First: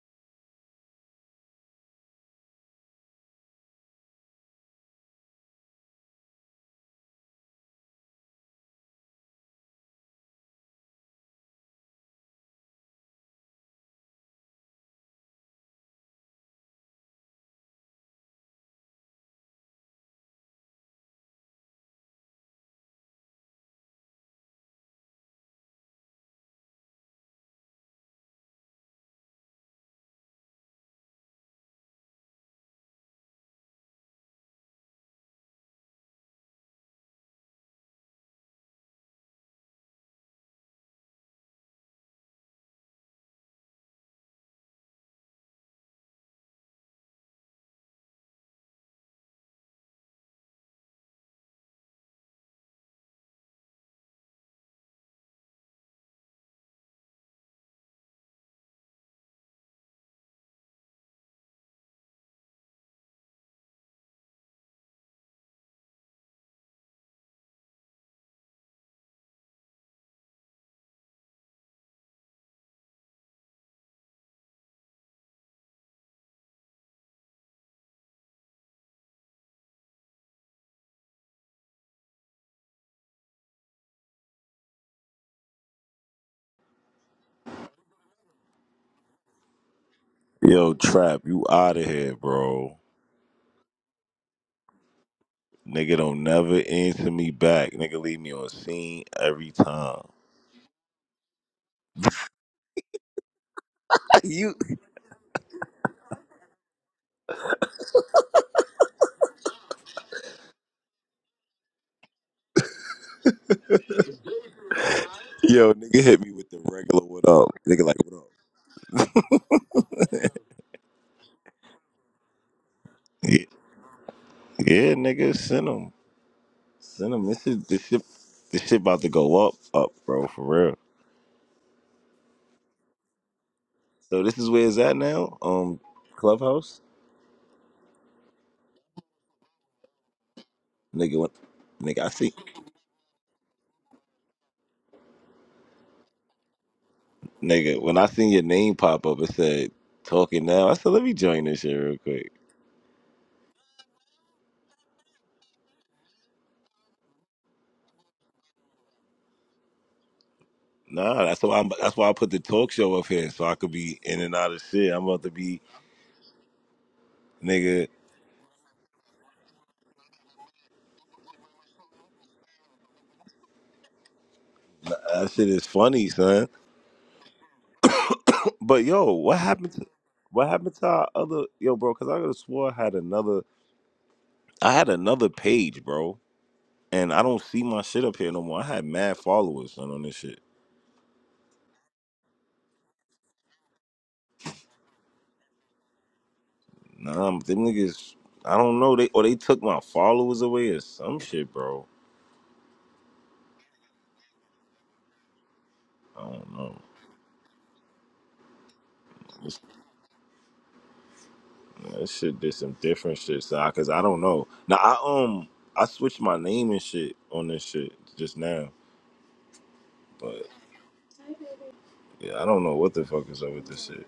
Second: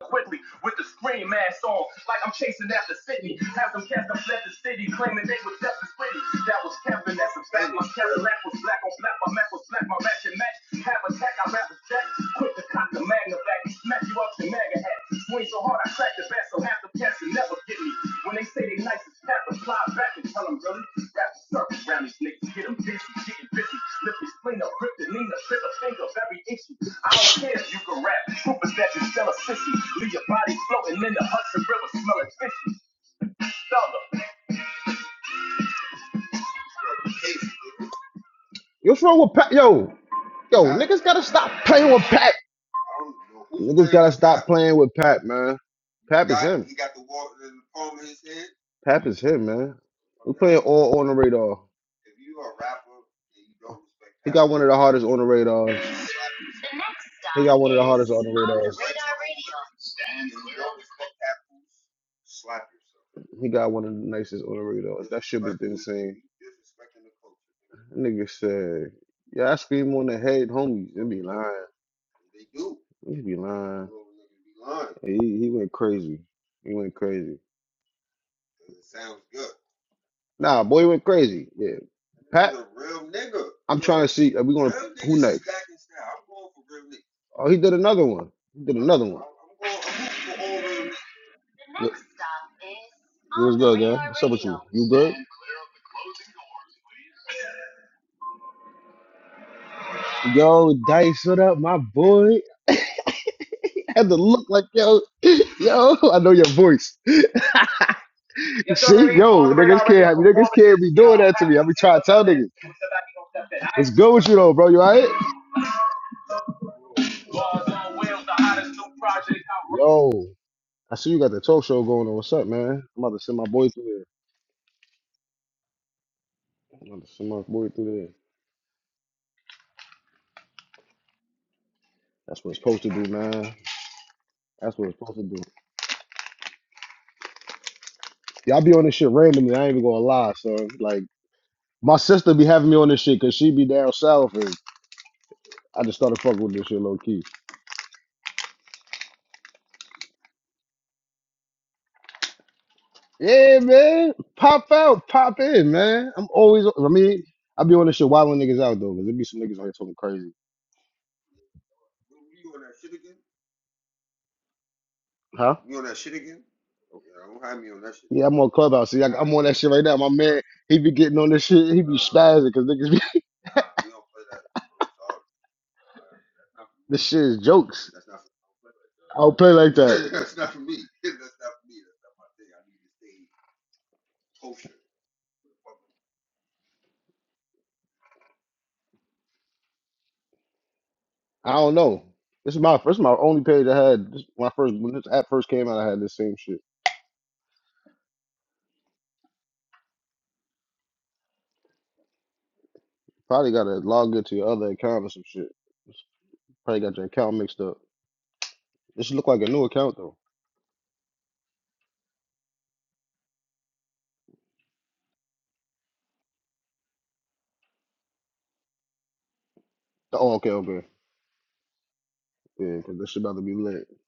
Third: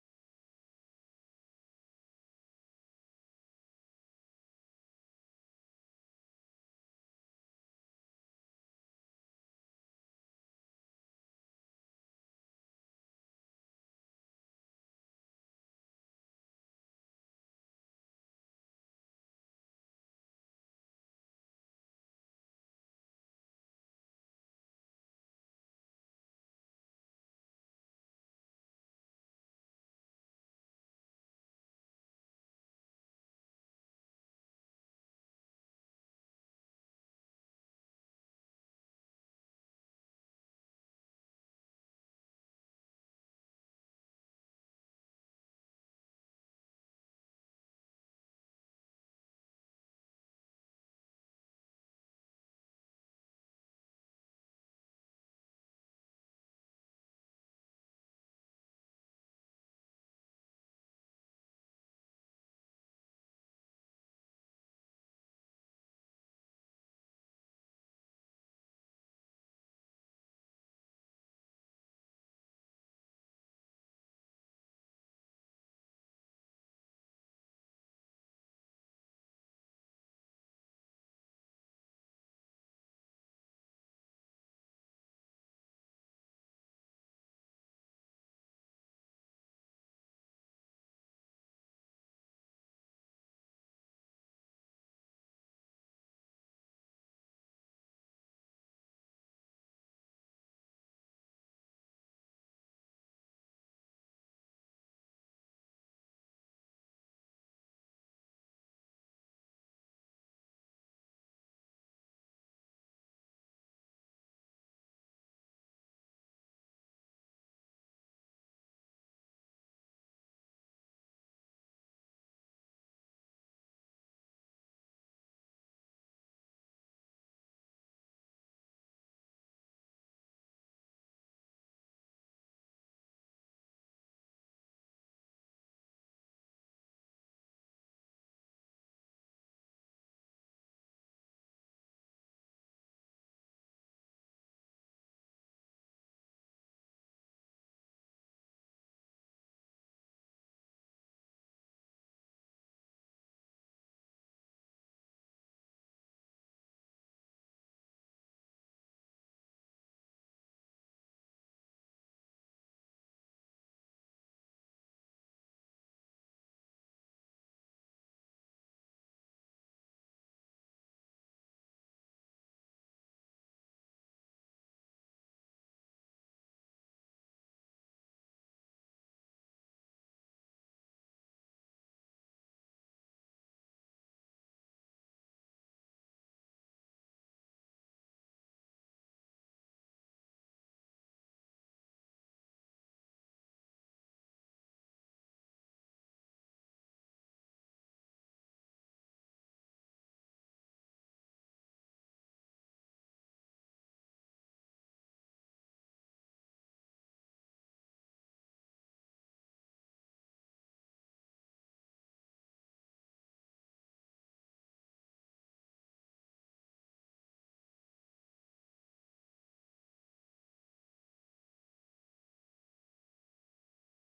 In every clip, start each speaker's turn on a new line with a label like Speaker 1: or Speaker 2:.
Speaker 1: quickly with the scream mask on, like I'm chasing after Sydney. Have them cats that fled the city, claiming they was deaf and pretty. That was Kevin, that's a fact. My Cadillac was black on black, my Mac was black, my match and match. Have a tech, I rap a jack. Quick to cock the magna back, smack you up to mega hat. Swing so hard, I crack the bat, so half the cats will never get me. When they say they nice as pepper, fly back and tell them really. Rap Circus round these niggas, get them dizzy, getting busy. Slip me, spleen up, grip the Nina, trip a finger of every issue. I don't care if you can rap, troopers that you sell a sissy. Leave your body floating in the Hudson River, smelling fishy. Thunder. What's wrong with Pat? Yo, yo, gotta stop playing with Pat. playing with Pat, man. Pap Pap is him, man. all on the radar. the hardest on the radars. He got one of the hardest underrated ass. He got one of the nicest underrated ass. That shit been insane. Nigga said, "Yeah, I scream on the head, homies." It be lying. He be lying. He he went crazy. He went crazy. Nah, boy he went crazy. Yeah, Pat. I'm trying to see. Are we going? to Who next? Oh, he did another one. He did another
Speaker 2: Yo,
Speaker 1: one.
Speaker 2: Trap, you out of
Speaker 1: Yo-
Speaker 2: here, bro.
Speaker 1: What's good, guy? What's up with you? You good?
Speaker 2: Nigga don't never answer me back. Nigga leave me on scene every time.
Speaker 1: Yo, Dice, what up, my boy? had to look
Speaker 2: you
Speaker 1: like, yo, yo, I know your voice. see? Yo, niggas can't, niggas can't be doing that to me. I be trying to tell niggas. What's good with you, though, bro? You all right?
Speaker 2: yo, nigga hit me with the regular what up. Nigga like what up?
Speaker 1: Yo, I see you got the talk show going on. What's up, man? I'm about to send my
Speaker 2: Yeah,
Speaker 1: boy through there.
Speaker 2: yeah nigga, send him.
Speaker 1: I'm about to
Speaker 2: Send him.
Speaker 1: send my
Speaker 2: This is
Speaker 1: boy
Speaker 2: this
Speaker 1: through
Speaker 2: shit
Speaker 1: there.
Speaker 2: this shit about to go up, up, bro, for real.
Speaker 1: That's what it's supposed to do, man.
Speaker 2: So this is where it's
Speaker 1: That's what
Speaker 2: at
Speaker 1: it's supposed to
Speaker 2: now?
Speaker 1: do.
Speaker 2: Um Clubhouse?
Speaker 1: Y'all be on this shit randomly. I ain't even gonna lie, son. Like
Speaker 2: Nigga when,
Speaker 1: my
Speaker 2: nigga, I
Speaker 1: sister
Speaker 2: see
Speaker 1: be having me on this shit because she be down south, and I just started fucking with this shit low key.
Speaker 2: nigga, when I seen your name pop up, it said talking now. I said, let me join this shit real quick.
Speaker 1: Yeah, man. Pop out, pop in, man. I'm always. I mean, I be on this shit wilding niggas out though, because there be some niggas out here talking crazy.
Speaker 2: Nah, that's why I'm, that's why I put the talk show up here so I could be in and out of shit. I'm about to
Speaker 1: Huh?
Speaker 2: be nigga.
Speaker 1: Yeah, I'm on Clubhouse. See, I, I'm on that shit right now. My man, he be getting on this shit. He be spazzing because niggas be.
Speaker 2: That shit is funny, son.
Speaker 1: This shit is jokes. for
Speaker 2: But yo,
Speaker 1: I don't
Speaker 2: what
Speaker 1: play
Speaker 2: happened
Speaker 1: like
Speaker 2: to
Speaker 1: that.
Speaker 2: what happened to our other yo, bro? Because I could have swore I had another I had another page, bro, and I don't see my shit up here no more. I had mad followers, son, on this shit.
Speaker 1: I don't know. This is my first, my only page I had. This, when I first when this app first came out, I had this same shit.
Speaker 2: Nah, I'm- them niggas. I don't know. They or they took my followers away or some shit, bro.
Speaker 1: Probably got to log into your other account or some shit.
Speaker 2: I don't know.
Speaker 1: Probably got your account mixed up. This look like a new account though.
Speaker 2: That shit did some different shit, so I, cause I don't know. Now I um I switched my name and shit on this shit just now,
Speaker 1: Oh,
Speaker 2: but
Speaker 1: okay, okay,
Speaker 2: yeah, I don't
Speaker 1: yeah,
Speaker 2: know what
Speaker 1: because
Speaker 2: the
Speaker 1: this shit
Speaker 2: fuck
Speaker 1: about to
Speaker 2: is up
Speaker 1: be
Speaker 2: with
Speaker 1: lit.
Speaker 2: this shit.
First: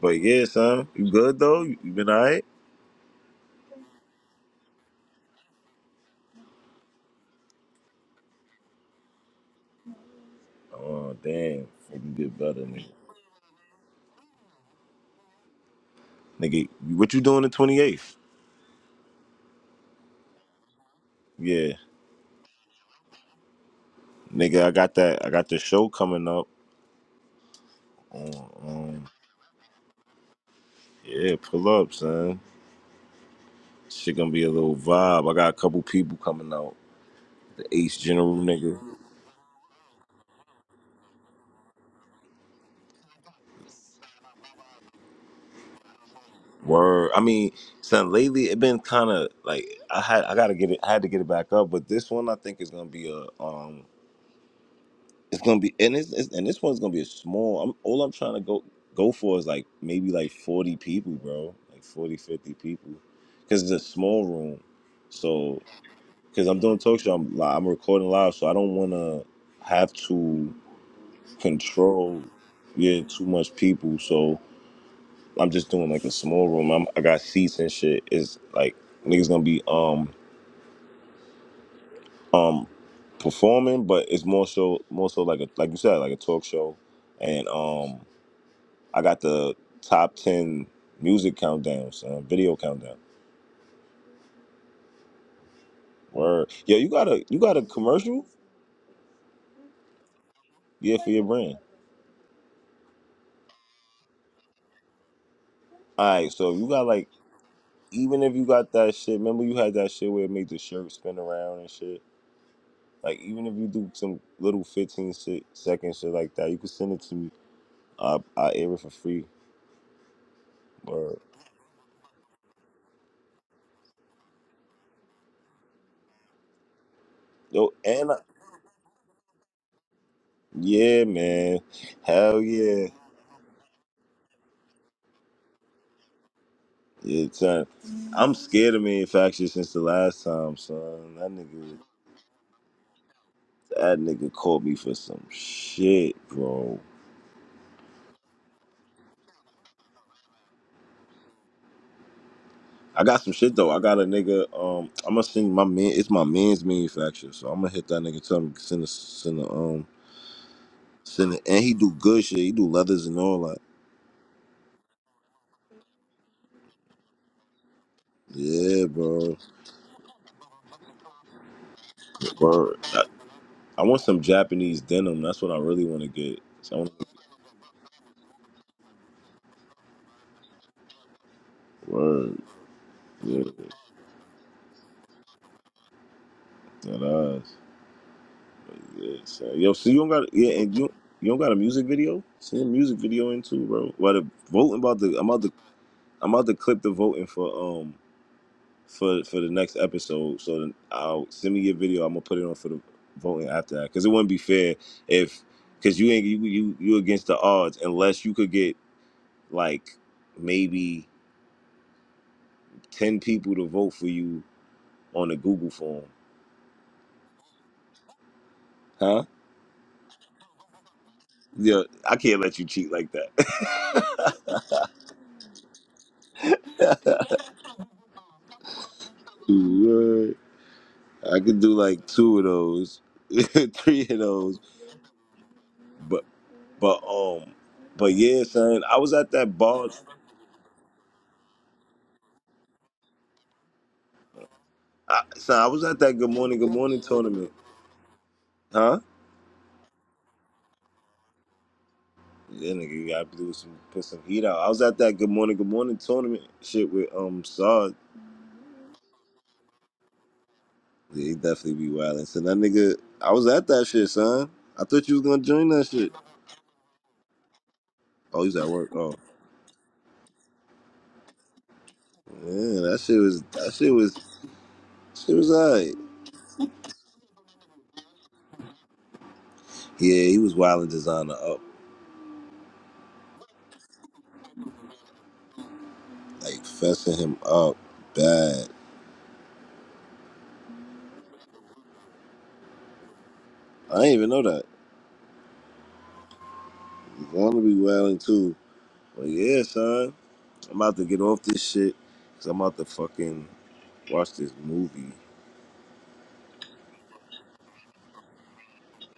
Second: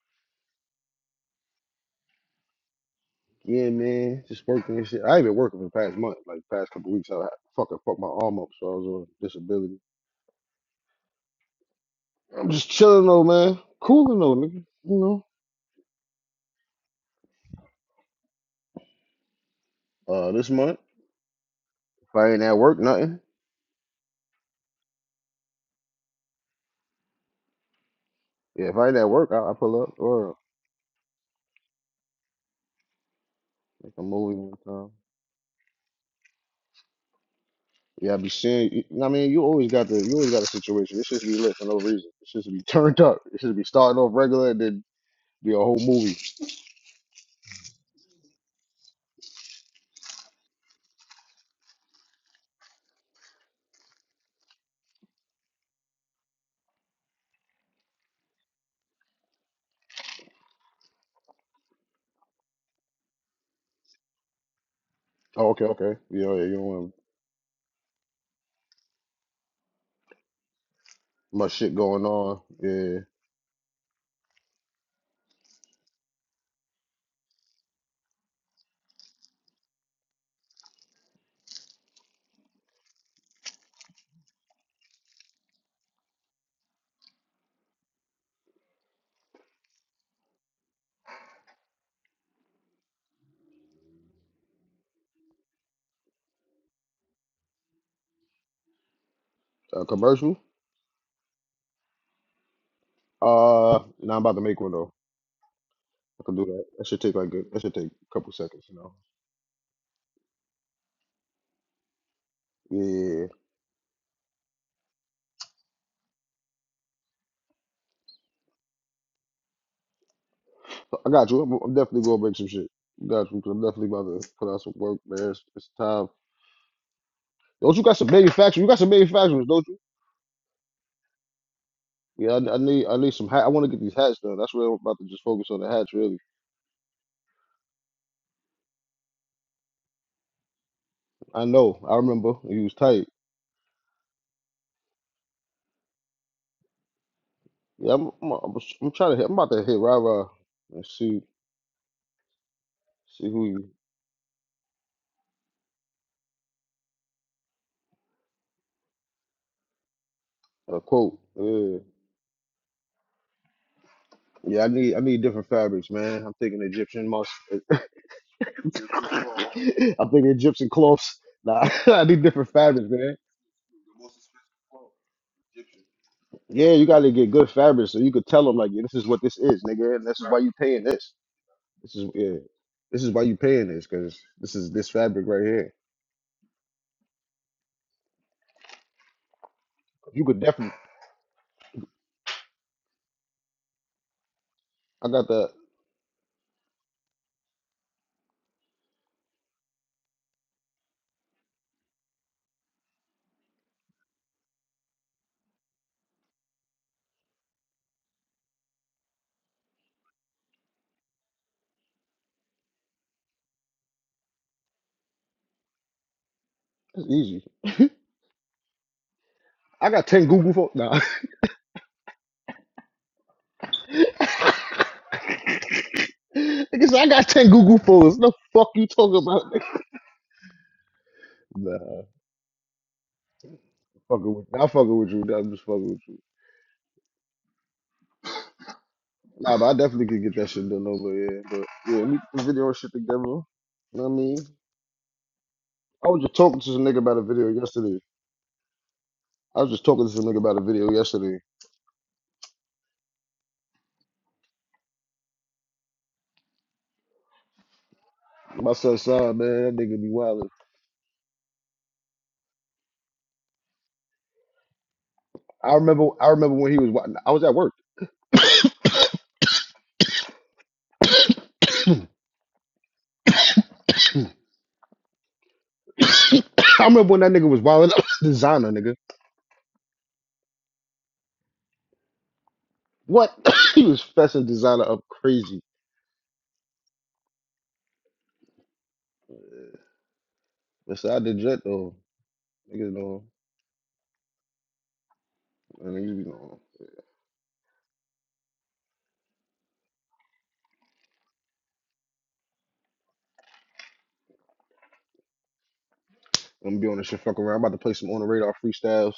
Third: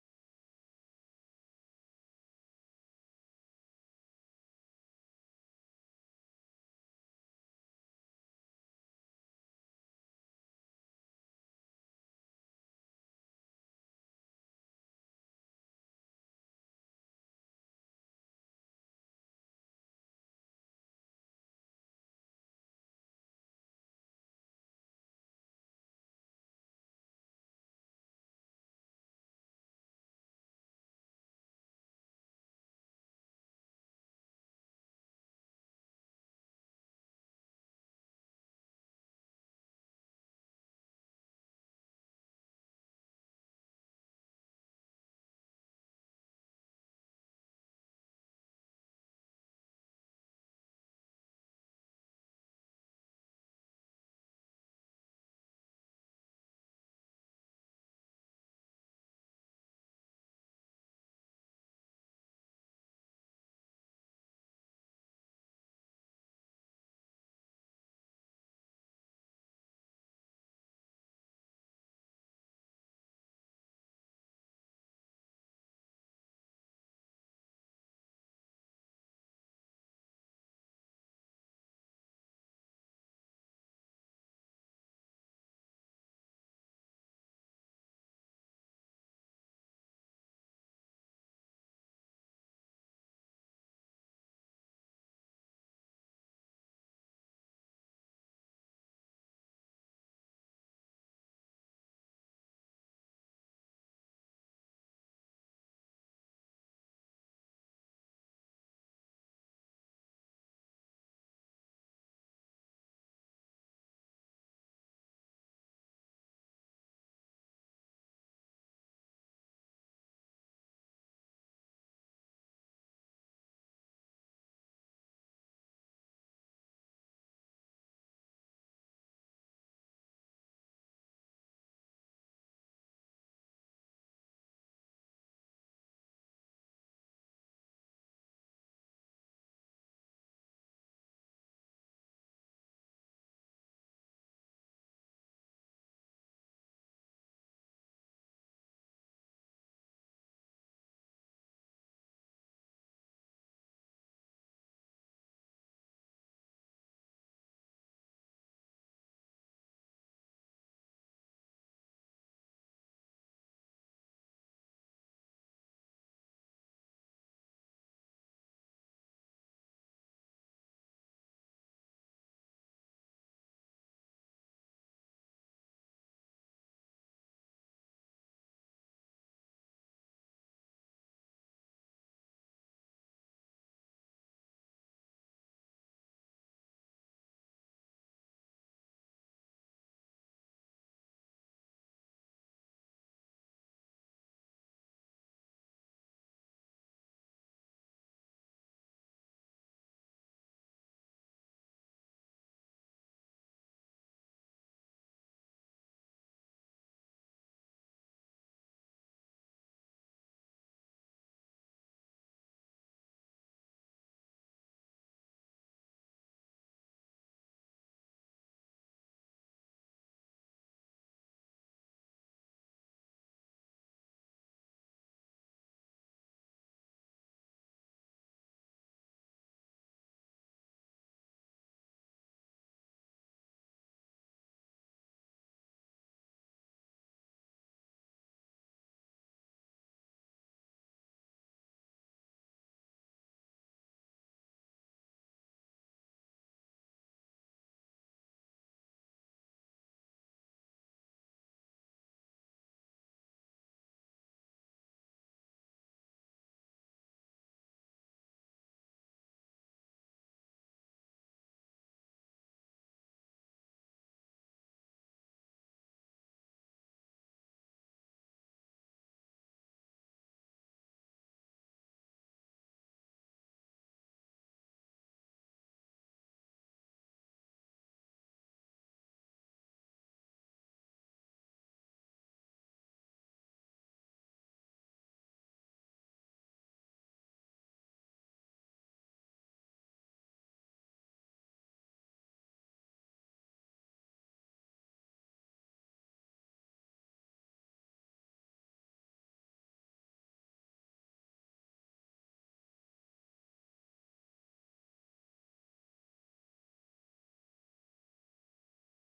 Speaker 2: But yeah, son, you good though? You, you been alright?
Speaker 1: Yeah, man, just working and shit. I ain't been working for the past month, like past couple weeks. I had fucking fucked my arm up, so I was on disability.
Speaker 2: Oh damn, fuck you get
Speaker 1: I'm
Speaker 2: better,
Speaker 1: just
Speaker 2: nigga.
Speaker 1: chilling though, man. Cooling though, nigga. You know.
Speaker 2: Nigga, what you doing the twenty eighth?
Speaker 1: Uh, this month,
Speaker 2: Yeah,
Speaker 1: if I ain't at work, nothing.
Speaker 2: nigga, I got that. I got the show coming up. On,
Speaker 1: Yeah, if I ain't
Speaker 2: um,
Speaker 1: at work, I, I pull up or
Speaker 2: yeah, pull up, son.
Speaker 1: make a
Speaker 2: Shit gonna
Speaker 1: movie
Speaker 2: be a
Speaker 1: one
Speaker 2: little
Speaker 1: time.
Speaker 2: vibe. I got a couple people coming out. The Ace
Speaker 1: Yeah, I be
Speaker 2: General
Speaker 1: seeing. You
Speaker 2: nigga.
Speaker 1: know what I mean, you always got the you always got a situation. It should be lit for no reason. It should be turned up. It should be starting off regular and then be a whole movie.
Speaker 2: Word. I mean, son, lately it been kind of like I had I gotta get it. I had to get it back up, but this one I think is gonna be a um. It's gonna be and it's, it's and this one's gonna be a small. I'm all I'm trying to go go for is like maybe like 40 people, bro. Like 40 50 people, because it's a small room.
Speaker 1: Oh,
Speaker 2: So
Speaker 1: okay, okay. Yeah, oh, yeah.
Speaker 2: because
Speaker 1: You
Speaker 2: I'm
Speaker 1: don't
Speaker 2: doing
Speaker 1: want
Speaker 2: talk show, I'm li- I'm recording live, so I don't want to have to
Speaker 1: much shit going
Speaker 2: control
Speaker 1: on. Yeah,
Speaker 2: yeah too much people. So. I'm just doing like a small room. I'm, I got seats and shit. It's like niggas gonna be um um performing, but it's more so more so like a like you said like a talk show, and um I got the top ten music countdowns, uh, video countdown. Word, yeah, you got a you got a commercial,
Speaker 1: a commercial.
Speaker 2: yeah, for your brand.
Speaker 1: Uh, now I'm about to make one though.
Speaker 2: All
Speaker 1: I
Speaker 2: right,
Speaker 1: can do
Speaker 2: so
Speaker 1: that.
Speaker 2: you got
Speaker 1: That should
Speaker 2: like
Speaker 1: take like a, that should take a
Speaker 2: even
Speaker 1: couple
Speaker 2: if you
Speaker 1: seconds.
Speaker 2: got
Speaker 1: You know.
Speaker 2: that shit, remember you had that shit where it made the shirt spin around and shit. Like
Speaker 1: Yeah,
Speaker 2: even if you do some little 15 shit, second shit like that, you can send it to me I I air it for free.
Speaker 1: So I
Speaker 2: Word.
Speaker 1: got you. I'm, I'm definitely gonna make some shit. Got you. 'cause I'm definitely about to put out some work, man. It's, it's time.
Speaker 2: Yo,
Speaker 1: Don't you got some
Speaker 2: and I,
Speaker 1: manufacturers? You got some manufacturers, don't you?
Speaker 2: yeah, man,
Speaker 1: Yeah,
Speaker 2: hell
Speaker 1: I, I need
Speaker 2: yeah,
Speaker 1: I need some hat. I want to get these hats done. That's what I'm about to just focus on the hats, really.
Speaker 2: yeah, son. I'm scared of manufacturer since the last time, son. That
Speaker 1: I
Speaker 2: nigga,
Speaker 1: know. I remember he was tight.
Speaker 2: that nigga called me for some shit, bro.
Speaker 1: Yeah, I'm I'm, I'm, s- I'm trying to hit. I'm about to hit Rara and see
Speaker 2: I got
Speaker 1: see
Speaker 2: some
Speaker 1: who
Speaker 2: shit
Speaker 1: you
Speaker 2: though. I got a nigga. Um, I'm gonna send my man. It's my man's manufacturer, so I'm gonna hit that nigga. Tell him send a send a um
Speaker 1: uh, quote.
Speaker 2: send it. And he
Speaker 1: Yeah,
Speaker 2: do good shit. He do leathers and all that.
Speaker 1: yeah. I need I need different fabrics, man. I'm thinking Egyptian musk.
Speaker 2: Yeah,
Speaker 1: I'm
Speaker 2: bro.
Speaker 1: thinking Egyptian cloths. Nah, I need different
Speaker 2: Bro,
Speaker 1: fabrics,
Speaker 2: I,
Speaker 1: man.
Speaker 2: I want some Japanese denim. That's what I really want to get.
Speaker 1: Yeah, you gotta get good fabrics so you could tell them like, yeah, this is what this is, nigga, and this is why you paying this. This is yeah,
Speaker 2: Word.
Speaker 1: this is why you
Speaker 2: Yeah,
Speaker 1: paying this because this is this fabric right here.
Speaker 2: that eyes. Yeah, so, yo, so you don't
Speaker 1: You
Speaker 2: got
Speaker 1: could
Speaker 2: yeah,
Speaker 1: definitely.
Speaker 2: and you you don't got a music video? Send a music video in too, bro. About the voting about the
Speaker 1: I
Speaker 2: I'm
Speaker 1: got
Speaker 2: about
Speaker 1: that.
Speaker 2: to I'm about to clip the voting for um for for the next episode. So then I'll send me your video. I'm gonna put it on for the voting after that because it wouldn't be fair if because you ain't you, you you against the odds unless you could get like maybe ten people to vote for you on the Google form,
Speaker 1: It's easy.
Speaker 2: huh?
Speaker 1: I got ten Google phones. Nah,
Speaker 2: Yeah, I can't let you cheat like that.
Speaker 1: nigga said I got ten Google phones. The fuck you talking about? nigga?
Speaker 2: Word. I could do
Speaker 1: Nah, I'm
Speaker 2: like two of those, three of
Speaker 1: fucking with.
Speaker 2: those,
Speaker 1: I'm fucking with you. Nah, I'm just fucking with you.
Speaker 2: but but um, but yeah, son, I was at that
Speaker 1: Nah, but I
Speaker 2: bar,
Speaker 1: definitely could get that shit done over here. But yeah, we can video and shit together. You know what I mean?
Speaker 2: I, son. I was at
Speaker 1: I
Speaker 2: that
Speaker 1: was
Speaker 2: Good
Speaker 1: just
Speaker 2: Morning,
Speaker 1: talking to
Speaker 2: Good
Speaker 1: some nigga
Speaker 2: Morning
Speaker 1: about a video
Speaker 2: tournament,
Speaker 1: yesterday.
Speaker 2: huh?
Speaker 1: I was just talking to some nigga about a video yesterday.
Speaker 2: Yeah, nigga, you gotta do some put some heat out. I was at that Good Morning, Good Morning tournament shit with um Saad.
Speaker 1: My son saw man, that nigga be wildin'.
Speaker 2: Yeah, he definitely be wildin'. So that nigga, I was at that shit, son. I thought you was gonna join
Speaker 1: I
Speaker 2: that
Speaker 1: remember.
Speaker 2: shit.
Speaker 1: I remember when he was. wi- I was at work.
Speaker 2: Oh, he's at work. Oh, yeah, that shit was that shit was She was alright.
Speaker 1: I remember when that nigga was wilding up designer, nigga.
Speaker 2: Yeah, he was wilding designer up,
Speaker 1: What? he was fessing designer up crazy.
Speaker 2: like fessing him up bad.
Speaker 1: Beside the jet though. Niggas know.
Speaker 2: I didn't even know that.
Speaker 1: And niggas be know.
Speaker 2: Want to be wilding too? But yeah, son, I'm about to get off this shit because I'm about to fucking watch this movie.
Speaker 1: I'm gonna be on this shit fuck around. I'm about to play some on the radar freestyles.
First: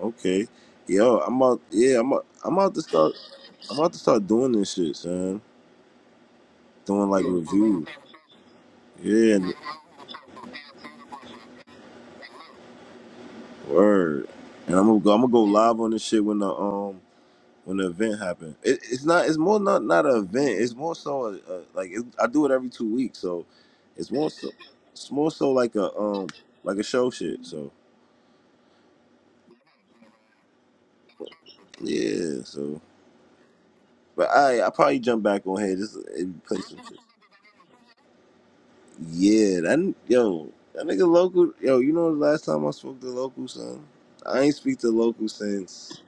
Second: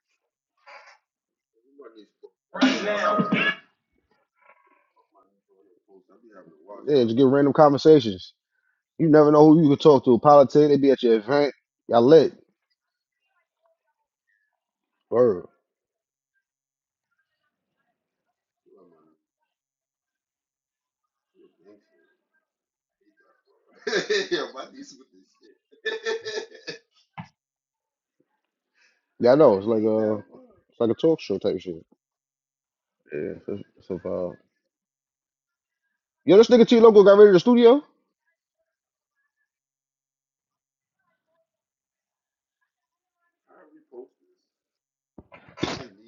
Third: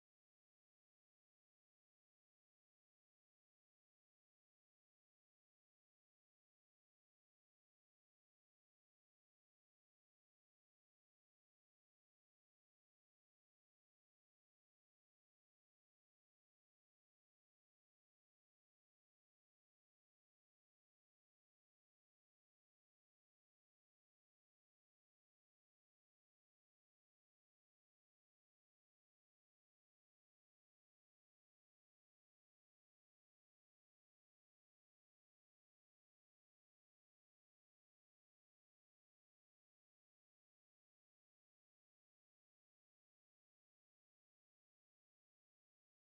Speaker 2: Okay, yo, I'm out. Yeah, I'm. Out, I'm about to start. I'm about to start doing this shit, son.
Speaker 1: Yeah,
Speaker 2: Doing
Speaker 1: just
Speaker 2: like
Speaker 1: get random
Speaker 2: reviews.
Speaker 1: conversations. You never
Speaker 2: Yeah,
Speaker 1: know
Speaker 2: and-
Speaker 1: who you could talk to. Politics, they be at your event. Y'all lit.
Speaker 2: word. And I'm gonna go. I'm gonna go
Speaker 1: Word.
Speaker 2: live on this shit when the um when the event happened. It, it's not. It's more not not an event. It's more so a, a, like it, I do it every two weeks, so it's more so it's more so like a um like a show shit. So
Speaker 1: Yeah, I know. It's like a, it's like a talk show type shit.
Speaker 2: yeah. So
Speaker 1: Yeah, so, so
Speaker 2: but
Speaker 1: far.
Speaker 2: I I probably jump back on here just
Speaker 1: Yo,
Speaker 2: and
Speaker 1: this
Speaker 2: play
Speaker 1: nigga
Speaker 2: some
Speaker 1: T
Speaker 2: shit.
Speaker 1: Loco got ready to the studio?
Speaker 2: Yeah. That yo that nigga local yo. You know the last time I spoke to local son, I ain't speak to local since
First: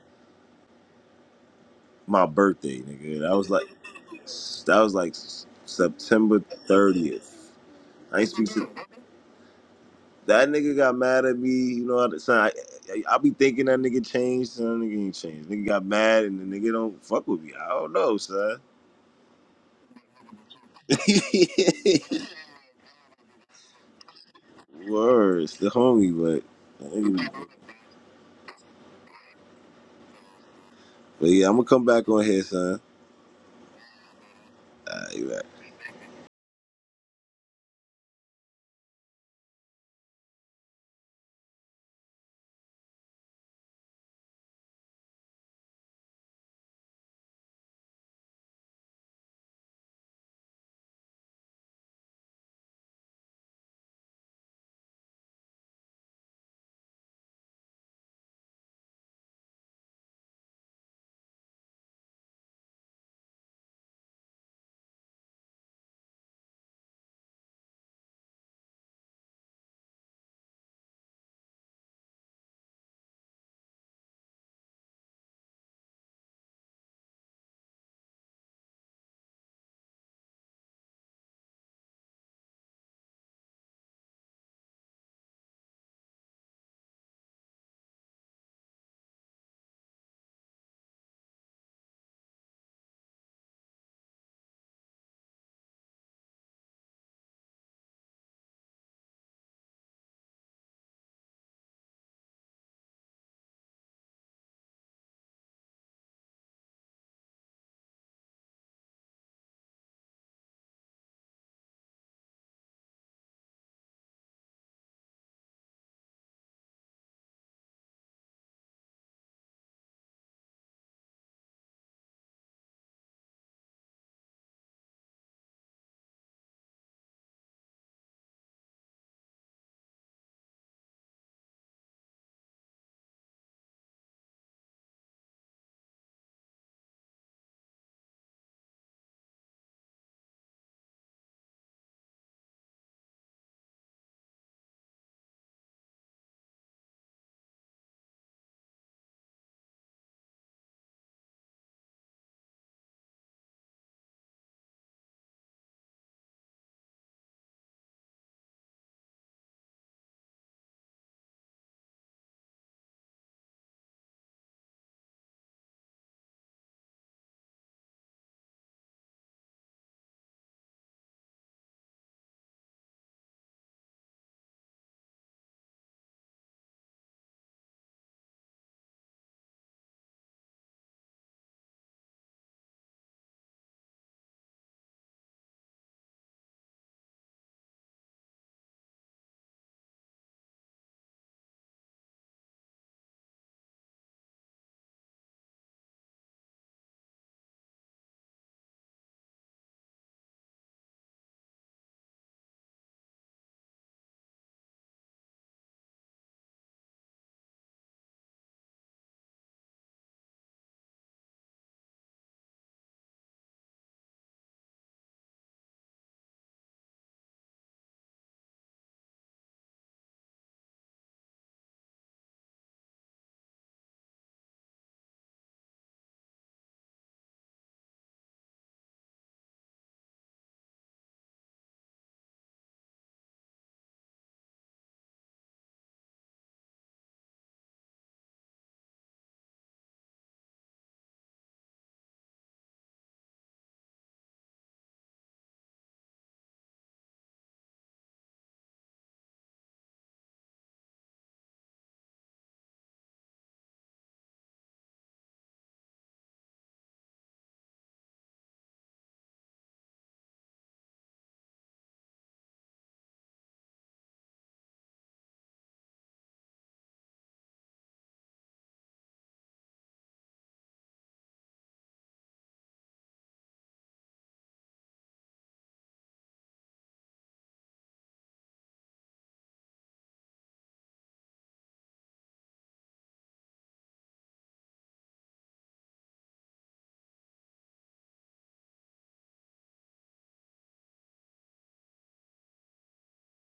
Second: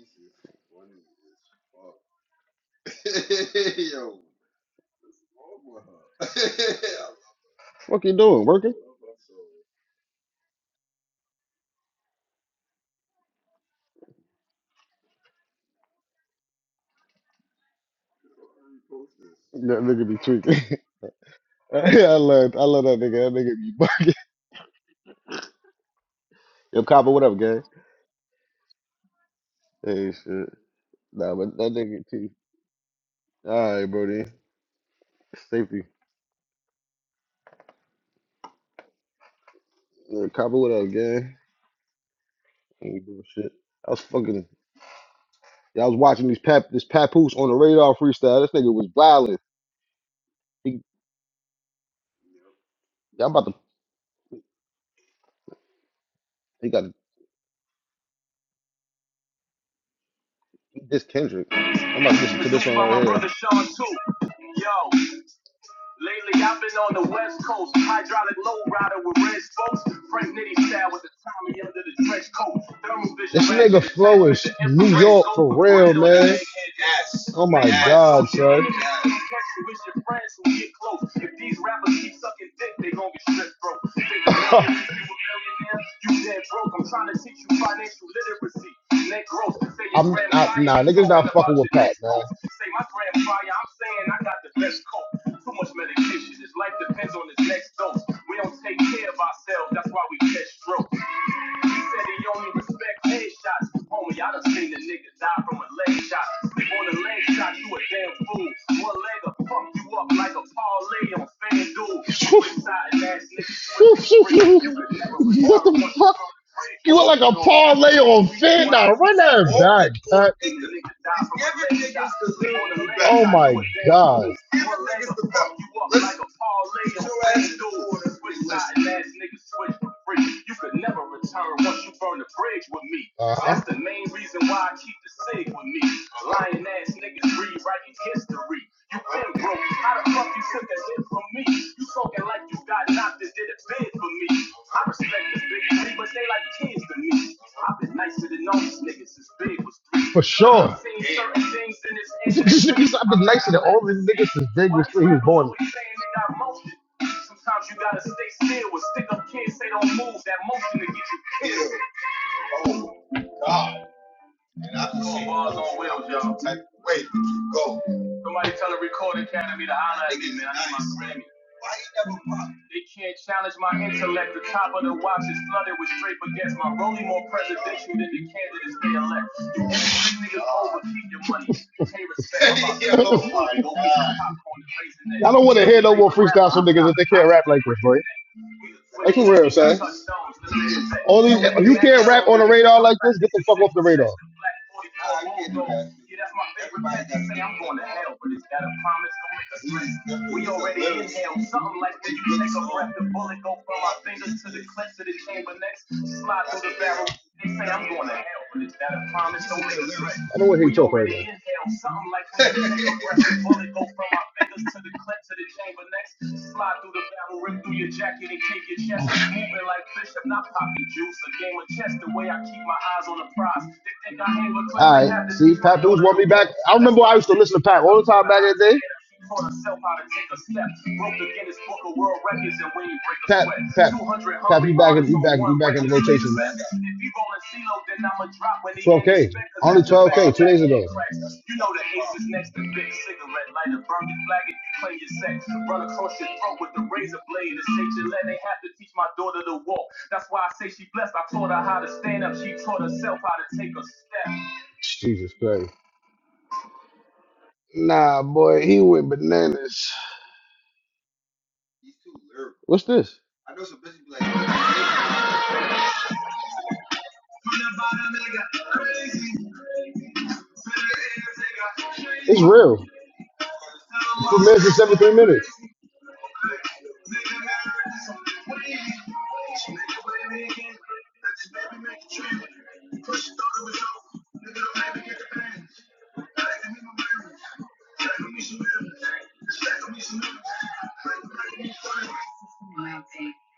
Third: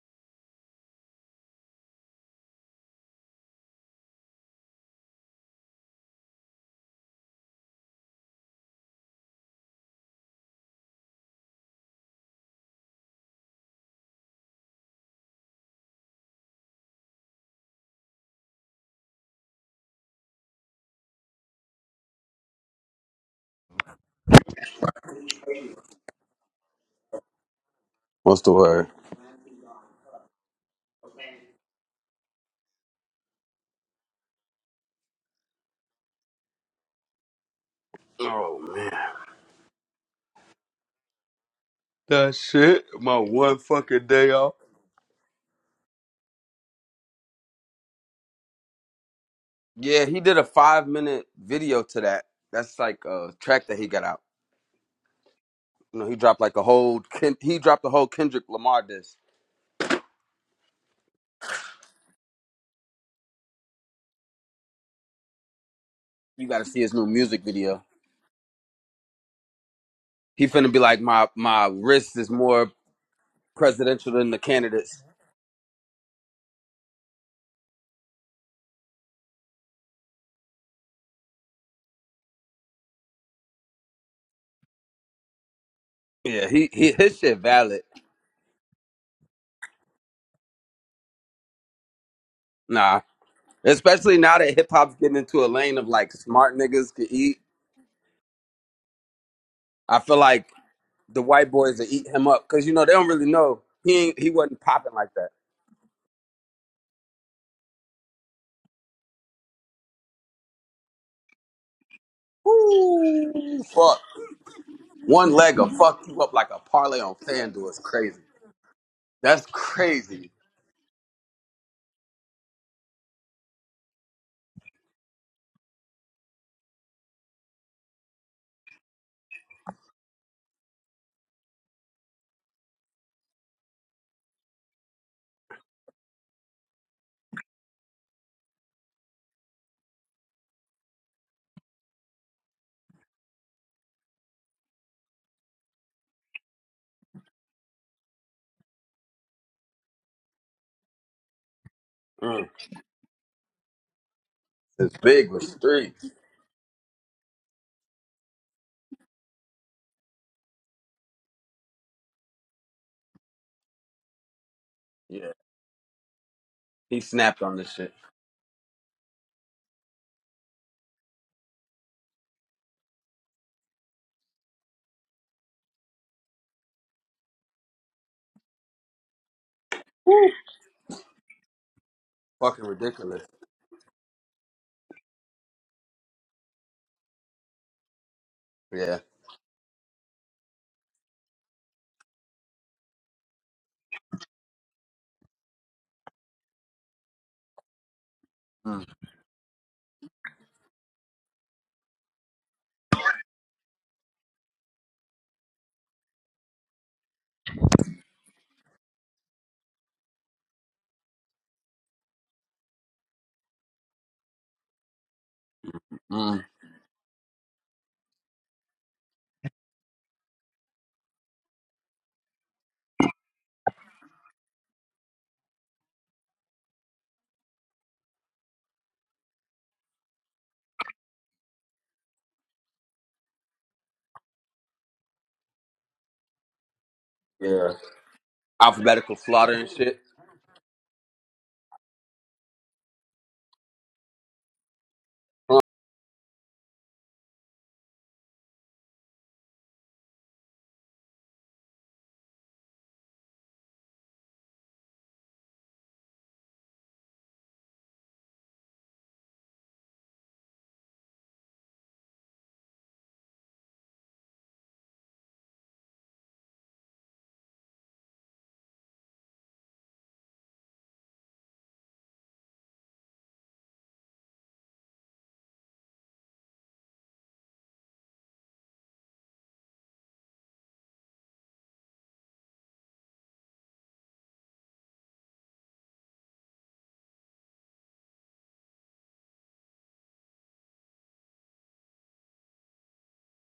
Speaker 2: my birthday, nigga. That was like that was like September thirtieth.
Speaker 1: Fuck you
Speaker 2: I ain't
Speaker 1: doing?
Speaker 2: speak to.
Speaker 1: Working?
Speaker 2: That nigga got mad at me, you know what I'm saying? I, I, I be thinking that nigga changed, son. That nigga ain't changed. Nigga got mad and the nigga don't fuck with me. I don't know, son.
Speaker 1: That nigga be tweaking. Yeah, I love, I love that nigga. That nigga be bugging.
Speaker 2: Words, the homie,
Speaker 1: Yo, Copper, what up,
Speaker 2: but,
Speaker 1: gang?
Speaker 3: What's the word?
Speaker 1: Hey, shit.
Speaker 2: but
Speaker 1: Nah,
Speaker 2: yeah,
Speaker 1: but
Speaker 2: I'm gonna
Speaker 1: that
Speaker 2: come
Speaker 1: nigga
Speaker 2: back on
Speaker 1: T.
Speaker 2: here, son.
Speaker 1: All right, bro, then.
Speaker 2: All right, you right.
Speaker 1: Safety.
Speaker 3: Oh man,
Speaker 1: Yo, Copper, what up, gang?
Speaker 3: that shit.
Speaker 1: Ain't
Speaker 3: My
Speaker 1: doing shit.
Speaker 3: one
Speaker 1: I was
Speaker 3: fucking day
Speaker 1: fucking.
Speaker 3: off.
Speaker 1: Yeah, I was watching these pap, this papoose on the radar freestyle. This nigga was violent.
Speaker 3: Yeah, he did a
Speaker 1: He,
Speaker 3: five minute video to that. That's like a
Speaker 1: I'm about to.
Speaker 3: track that he got out. You know, he dropped like a
Speaker 1: He got.
Speaker 3: whole. Ken- he dropped the whole Kendrick Lamar disc.
Speaker 1: this Kendrick. I'm about to listen to this one right here. Lately,
Speaker 3: You got
Speaker 1: I've
Speaker 3: to
Speaker 1: been
Speaker 3: see
Speaker 1: on
Speaker 3: his new
Speaker 1: the
Speaker 3: music
Speaker 1: West Coast,
Speaker 3: video.
Speaker 1: hydraulic low with red spokes, Frank
Speaker 3: He
Speaker 1: Nitty
Speaker 3: finna be
Speaker 1: style
Speaker 3: like,
Speaker 1: with the
Speaker 3: my
Speaker 1: Tommy
Speaker 3: my
Speaker 1: under the
Speaker 3: wrist
Speaker 1: trench
Speaker 3: is
Speaker 1: coat,
Speaker 3: more
Speaker 1: This nigga attack
Speaker 3: presidential
Speaker 1: Flow
Speaker 3: than the
Speaker 1: is New
Speaker 3: candidates.
Speaker 1: York for real, right man. son you with your friends who get close. If these rappers keep sucking dick, they gon' get stripped broke. You think a millionaire, a millionaire? You dead
Speaker 3: Yeah, he,
Speaker 1: broke. I'm
Speaker 3: he
Speaker 1: trying to
Speaker 3: his shit
Speaker 1: teach you
Speaker 3: valid.
Speaker 1: financial literacy. Net growth. I'm grandma nah, niggas not fucking with Pat, man. Say my
Speaker 3: Nah,
Speaker 1: grandfather, I'm saying
Speaker 3: especially
Speaker 1: I
Speaker 3: now
Speaker 1: got the
Speaker 3: that hip
Speaker 1: best
Speaker 3: hop's
Speaker 1: coat.
Speaker 3: getting into a
Speaker 1: Too much
Speaker 3: lane of like
Speaker 1: medication. His
Speaker 3: smart
Speaker 1: life
Speaker 3: niggas can
Speaker 1: depends on
Speaker 3: eat.
Speaker 1: his next dose. We don't take care of ourselves. That's
Speaker 3: I
Speaker 1: why
Speaker 3: feel
Speaker 1: we catch
Speaker 3: like
Speaker 1: strokes. He
Speaker 3: the white boys to
Speaker 1: said
Speaker 3: eat
Speaker 1: he
Speaker 3: him up
Speaker 1: only
Speaker 3: because you know they
Speaker 1: respect
Speaker 3: don't really know
Speaker 1: headshots.
Speaker 3: he ain't,
Speaker 1: Homie,
Speaker 3: he
Speaker 1: I done
Speaker 3: wasn't
Speaker 1: seen a
Speaker 3: popping like
Speaker 1: nigga
Speaker 3: that.
Speaker 1: die from leg shot. Sleep on the leg shot, you a damn fool. One leg will fuck you up like a parlay on FanDuel. Suicide ass nigga
Speaker 3: Ooh, fuck! One leg will
Speaker 1: what the
Speaker 3: fuck
Speaker 1: fuck?
Speaker 3: you up like a
Speaker 1: You
Speaker 3: parlay
Speaker 1: look
Speaker 3: on
Speaker 1: like a So
Speaker 3: FanDuel. It's
Speaker 1: parlay
Speaker 3: crazy.
Speaker 1: on three run that
Speaker 3: That's crazy.
Speaker 1: cut. my god. like doors. Switch sides, niggas switch for free. You could never return once you burn the bridge with me. Uh-huh. That's the main reason why I keep the sig with me. Lying ass niggas rewriting history. You been broke. How the fuck you took a hit from me? You talking like you got knocked and did a bid for me. I respect the big three, but they like kids to me. I've been nicer than all these niggas since big was for sure. I've been
Speaker 3: Mm.
Speaker 1: nicer than all these niggas since Daniel
Speaker 3: This
Speaker 1: he was
Speaker 3: big
Speaker 1: born.
Speaker 3: was three.
Speaker 1: Sometimes you gotta stay still with stick up kids. They don't move. That motion to get you.
Speaker 3: Yeah,
Speaker 1: Well, y'all.
Speaker 3: he snapped on this shit.
Speaker 1: Somebody tell the Record Academy to holler. They can't challenge my intellect. The top of the watch is flooded with straight baguettes. My rolling more presidential than the candidates they elect.
Speaker 3: Woo.
Speaker 1: You niggas over, keep your money. Pay
Speaker 3: Fucking ridiculous.
Speaker 1: I don't want to hear no more freestyles from niggas if they can't rap like this, boy.
Speaker 3: Yeah.
Speaker 1: That's what we're saying. All these, if you can't rap on the radar like this, get the fuck off the radar.
Speaker 3: Mm,
Speaker 1: I don't want to hear you talk right now.
Speaker 3: mm,
Speaker 1: All right. See, Pat Dudes want me back. I remember I used to listen to Pat all the time back in the day. Taught herself how to take a step. Broke the Guinness Book of World Records and we break a sweat. tap, You back in, you back, you back in the rotation, man.
Speaker 3: yeah.
Speaker 1: 12K.
Speaker 3: Alphabetical slaughter and
Speaker 1: Only
Speaker 3: shit.
Speaker 1: 12K, two days ago. You know the ace is next to big cigarette lighter. Burn your flag if you play your sex. Run across your throat with the razor blade. It's Gillette. They have to teach my daughter to walk. That's why I say she blessed. I taught her how to stand up. She taught herself how to take a step. Jesus Christ. Nah, boy, he went bananas. What's this? It's real. Two minutes and 17 minutes.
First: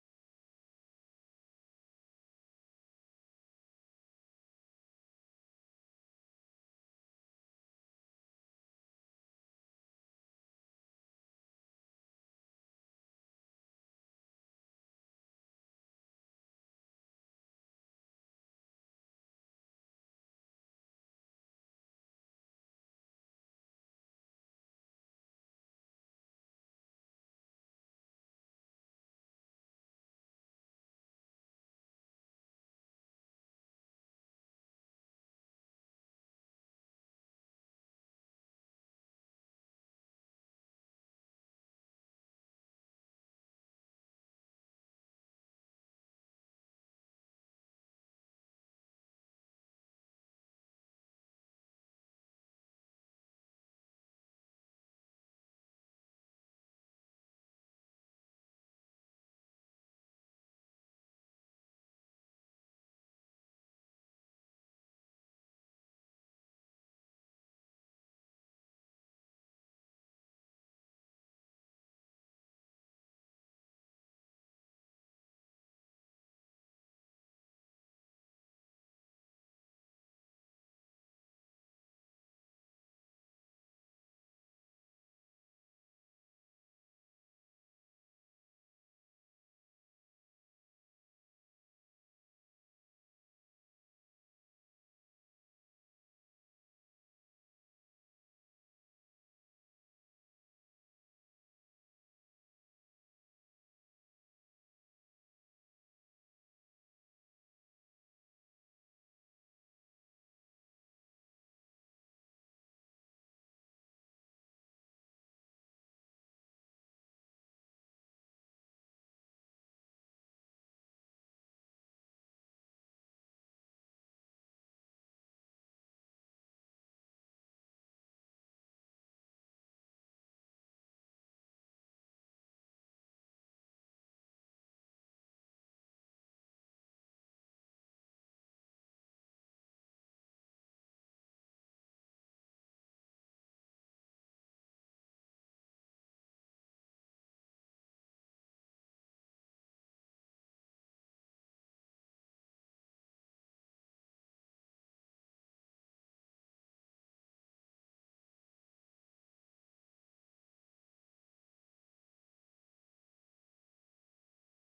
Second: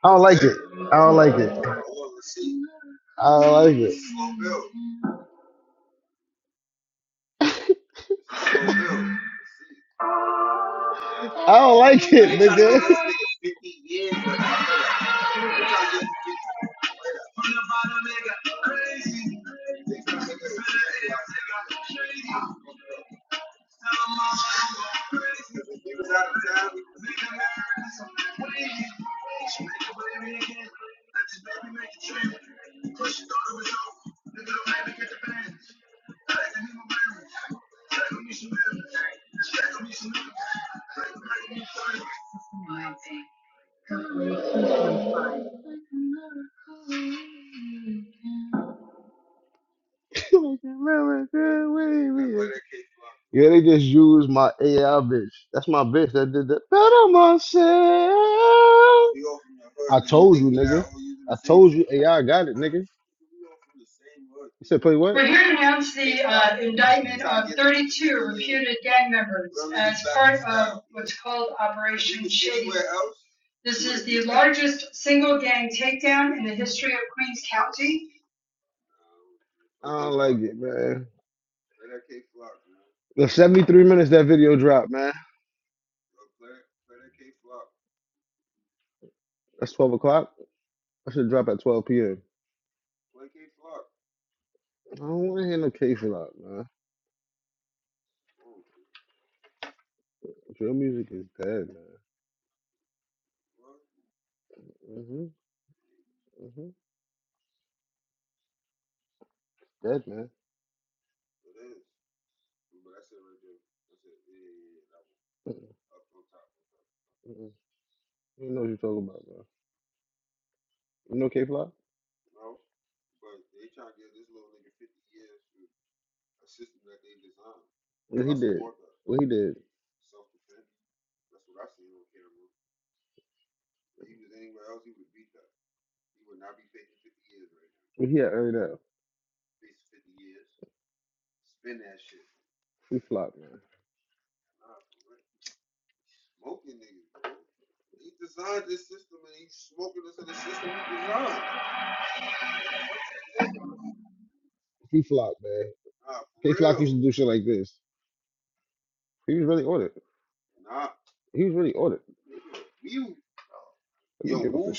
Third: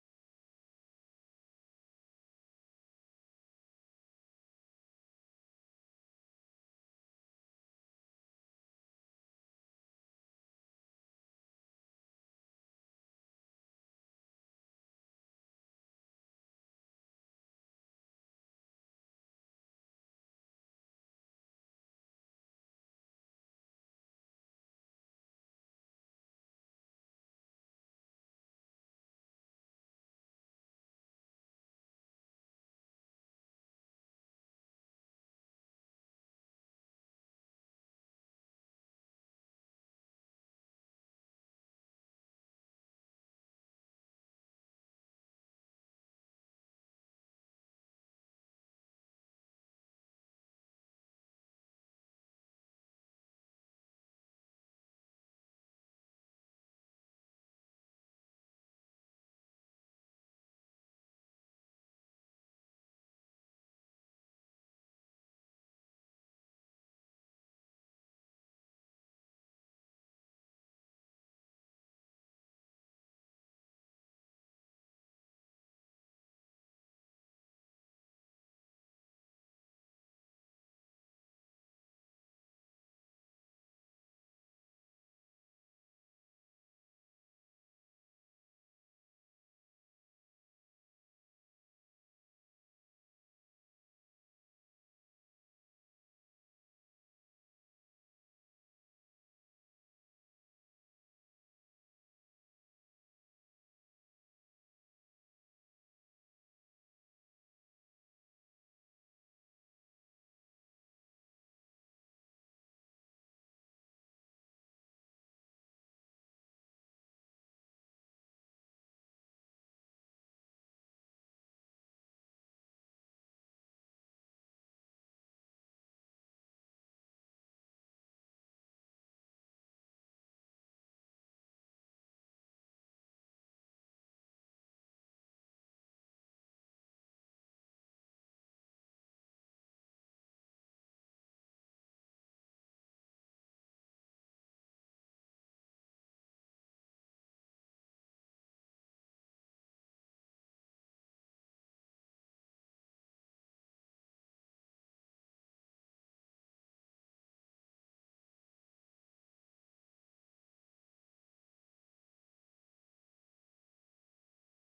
Speaker 1: I don't like it. I don't like it. I don't like it. I don't like it, nigga. Yeah, they just used my AI bitch. That's my bitch that did that. Better myself. I told you, nigga. I told you AI got it, nigga. You said play what? We're here to announce the uh, indictment of gang members. What's called Operation. largest single gang takedown in the history of Queens County. I don't like it, man. The 73 minutes that video dropped, man. That's 12 o'clock. I should drop at 12 p.m. I don't want to hear no case a lot, man. Drill music is dead, man. Mm-hmm. Mm-hmm. Dead, man. Mm-mm. You know what you're talking about, man. You know K-Flop? What he did? What he did? What he had earned out? He flopped, man. He flopped, man. Uh, K-Flop used to do shit like this. He was really on it. He was really on it. Yo, Wolf